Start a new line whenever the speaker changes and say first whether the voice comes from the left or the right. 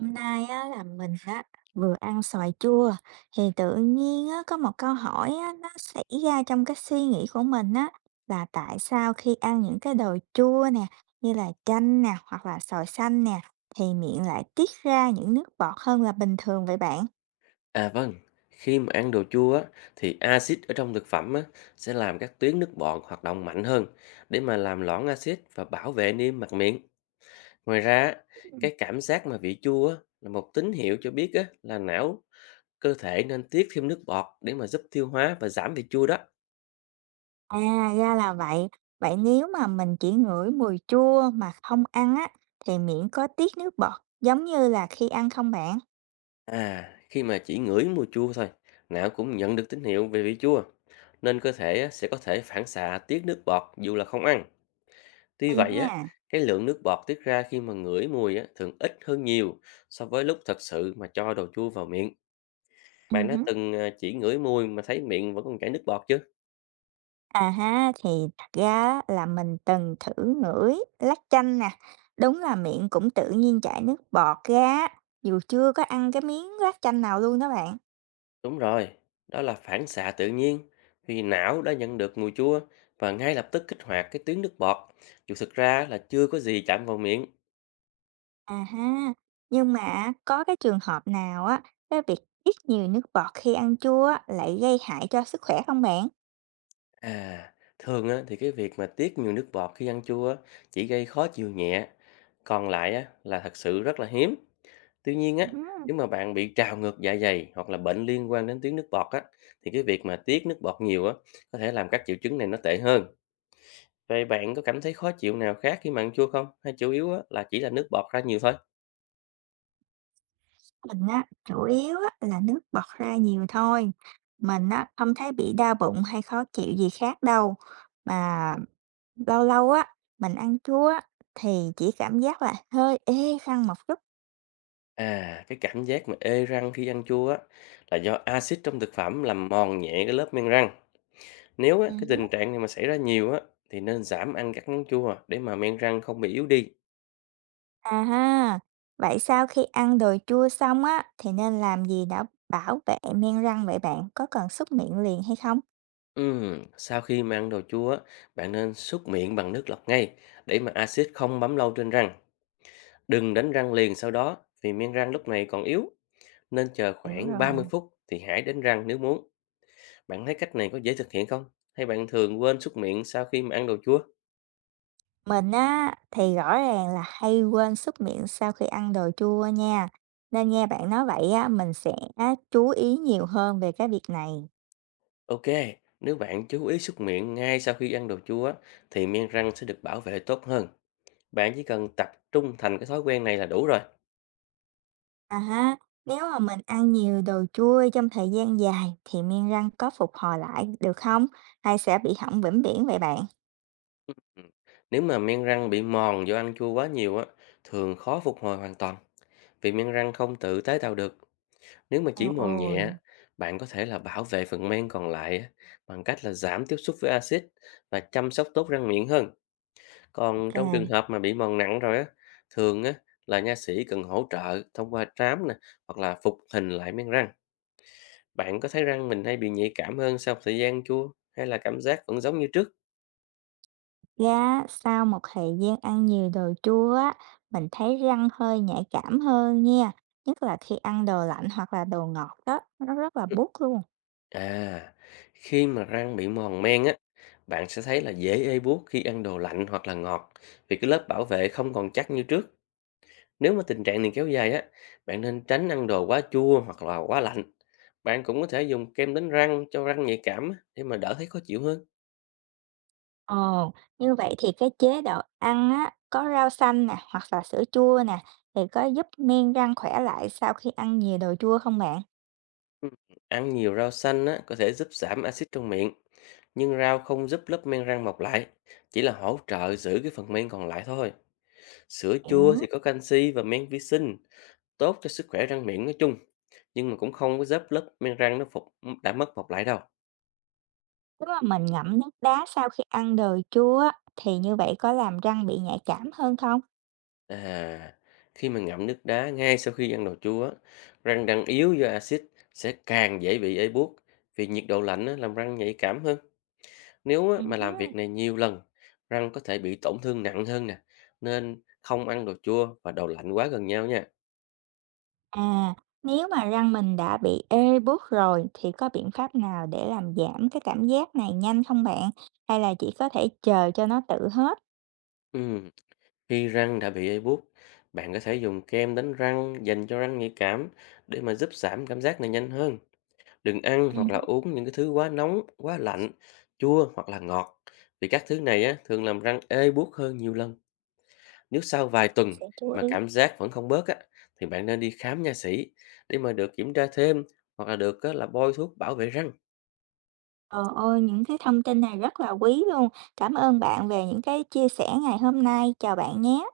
right: Hôm nay á, là mình á, vừa ăn xoài chua thì tự nhiên á, có một câu hỏi á, nó xảy ra trong cái suy nghĩ của mình á, là tại sao khi ăn những cái đồ chua nè, như là chanh nè hoặc là xoài xanh nè, thì miệng lại tiết ra những nước bọt hơn là bình thường vậy bạn?
left: À vâng, khi mà ăn đồ chua á, thì axit ở trong thực phẩm á, sẽ làm các tuyến nước bọt hoạt động mạnh hơn để mà làm loãng axit và bảo vệ niêm mạc miệng. Ngoài ra, á,
right: Ừ.
left: cái cảm giác mà vị chua á, là một tín hiệu cho biết á, là não cơ thể nên tiết thêm nước bọt để mà giúp tiêu hóa và giảm vị chua đó.
right: À, ra là vậy. Vậy nếu mà mình chỉ ngửi mùi chua mà không ăn á, thì miệng có tiết nước bọt giống như là khi ăn không bạn?
left: À, khi mà chỉ ngửi mùi chua thôi, não cũng nhận được tín hiệu về vị chua, nên cơ thể á, sẽ có thể phản xạ tiết nước bọt dù là không ăn. Tuy
right: Hay
left: vậy á,
right: nha.
left: cái lượng nước bọt tiết ra khi mà ngửi mùi á, thường ít hơn nhiều so với lúc thật sự mà cho đồ chua vào miệng.
right: Ừ.
left: Bạn đã từng à, chỉ ngửi mùi mà thấy miệng vẫn còn chảy nước bọt chứ?
right: À ha, thì thật ra á, là mình từng thử ngửi lát chanh nè, đúng là miệng cũng tự nhiên chảy nước bọt ra, á, dù chưa có ăn cái miếng lát chanh nào luôn đó bạn.
left: Đúng rồi, đó là phản xạ tự nhiên vì não đã nhận được mùi chua và ngay lập tức kích hoạt cái tuyến nước bọt. Dù thực ra là chưa có gì chạm vào miệng.
right: À ha, nhưng mà có cái trường hợp nào á, cái việc ít nhiều nước bọt khi ăn chua á, lại gây hại cho sức khỏe không bạn?
left: À, thường á, thì cái việc mà tiết nhiều nước bọt khi ăn chua á, chỉ gây khó chịu nhẹ, còn lại á, là thật sự rất là hiếm. Tuy nhiên á,
right: Ừm.
left: nếu mà bạn bị trào ngược dạ dày hoặc là bệnh liên quan đến tiếng nước bọt á, thì cái việc mà tiết nước bọt nhiều á, có thể làm các triệu chứng này nó tệ hơn. Vậy bạn có cảm thấy khó chịu nào khác khi mà ăn chua không? Hay chủ yếu á, là chỉ là nước bọt ra nhiều thôi?
right: Mình á, chủ yếu á, là nước bọt ra nhiều thôi. Mình á, không thấy bị đau bụng hay khó chịu gì khác đâu. Mà lâu lâu á, mình ăn chua á, thì chỉ cảm giác là hơi ê khăn một chút.
left: À, cái cảm giác mà ê răng khi ăn chua á, là do axit trong thực phẩm làm mòn nhẹ cái lớp men răng. Nếu á, cái
right: Hứm.
left: tình trạng này mà xảy ra nhiều á, thì nên giảm ăn các món chua để mà men răng không bị yếu đi.
right: À ha, vậy sau khi ăn đồ chua xong á, thì nên làm gì để bảo vệ men răng vậy bạn? Có cần súc miệng liền hay không?
left: Sau khi mà ăn đồ chua, á, bạn nên súc miệng bằng nước lọc ngay để mà axit không bám lâu trên răng. Đừng đánh răng liền sau đó vì men răng lúc này còn yếu. Nên chờ
right: Hiểu
left: khoảng
right: rồi.
left: 30 phút thì hãy đánh răng nếu muốn. Bạn thấy cách này có dễ thực hiện không? Hay bạn thường quên súc miệng sau khi mà ăn đồ chua?
right: Mình á, thì rõ ràng là hay quên súc miệng sau khi ăn đồ chua nha. Nên nghe bạn nói vậy á, mình sẽ chú ý nhiều hơn về cái việc này.
left: Ok, nếu bạn chú ý súc miệng ngay sau khi ăn đồ chua á, thì men răng sẽ được bảo vệ tốt hơn. Bạn chỉ cần tập trung thành cái thói quen này là đủ rồi.
right: À ha, nếu mà mình ăn nhiều đồ chua trong thời gian dài thì men răng có phục hồi lại được không? Hay sẽ bị hỏng vĩnh viễn vậy bạn?
left: Ừ. Nếu mà men răng bị mòn do ăn chua quá nhiều á, thường khó phục hồi hoàn toàn. Vì men răng không tự tái tạo được, nếu mà chỉ
right: Eo
left: mòn
right: ôi.
left: nhẹ, bạn có thể là bảo vệ phần men còn lại á, bằng cách là giảm tiếp xúc với axit và chăm sóc tốt răng miệng hơn. Còn
right: Ok.
left: trong trường hợp mà bị mòn nặng rồi á, thường á là nha sĩ cần hỗ trợ thông qua trám nè, hoặc là phục hình lại men răng. Bạn có thấy răng mình hay bị nhạy cảm hơn sau thời gian chua hay là cảm giác vẫn giống như trước?
right: Ra sau một thời gian ăn nhiều đồ chua á, mình thấy răng hơi nhạy cảm hơn nha. Nhất là khi ăn đồ lạnh hoặc là đồ ngọt đó, nó rất là buốt luôn.
left: À, khi mà răng bị mòn men á, bạn sẽ thấy là dễ ê buốt khi ăn đồ lạnh hoặc là ngọt, vì cái lớp bảo vệ không còn chắc như trước. Nếu mà tình trạng này kéo dài á, bạn nên tránh ăn đồ quá chua hoặc là quá lạnh. Bạn cũng có thể dùng kem đánh răng cho răng nhạy cảm á, để mà đỡ thấy khó chịu hơn.
right: Ồ, như vậy thì cái chế độ ăn á, có rau xanh nè, hoặc là sữa chua nè, thì có giúp men răng khỏe lại sau khi ăn nhiều đồ chua không bạn?
left: Ừ, ăn nhiều rau xanh á, có thể giúp giảm axit trong miệng, nhưng rau không giúp lớp men răng mọc lại, chỉ là hỗ trợ giữ cái phần men còn lại thôi. Sữa chua thì
right: Hiểu.
left: có canxi và men vi sinh, tốt cho sức khỏe răng miệng nói chung. Nhưng mà cũng không có dớp lớp men răng nó phục đã mất phục lại đâu.
right: Nếu mà mình ngậm nước đá sau khi ăn đồ chua á, thì như vậy có làm răng bị nhạy cảm hơn không?
left: À, khi mà ngậm nước đá ngay sau khi ăn đồ chua á, răng đang yếu do axit sẽ càng dễ bị ê buốt vì nhiệt độ lạnh á làm răng nhạy cảm hơn. Nếu á mà làm
right: Ừm.
left: việc này nhiều lần, răng có thể bị tổn thương nặng hơn nè, nên không ăn đồ chua và đồ lạnh quá gần nhau nha.
right: À, nếu mà răng mình đã bị ê buốt rồi thì có biện pháp nào để làm giảm cái cảm giác này nhanh không bạn? Hay là chỉ có thể chờ cho nó tự hết?
left: Ừm, khi răng đã bị ê buốt, bạn có thể dùng kem đánh răng dành cho răng nhạy cảm để mà giúp giảm cảm giác này nhanh hơn. Đừng ăn hoặc là
right: Ừm.
left: uống những cái thứ quá nóng, quá lạnh, chua hoặc là ngọt. Vì các thứ này á, thường làm răng ê buốt hơn nhiều lần. Nếu sau vài tuần
right: Sẽ chú
left: mà
right: ý.
left: cảm giác vẫn không bớt á, thì bạn nên đi khám nha sĩ để mà được kiểm tra thêm hoặc là được á, là bôi thuốc bảo vệ răng.
right: Ờ ôi, những cái thông tin này rất là quý luôn. Cảm ơn bạn về những cái chia sẻ ngày hôm nay. Chào bạn nhé.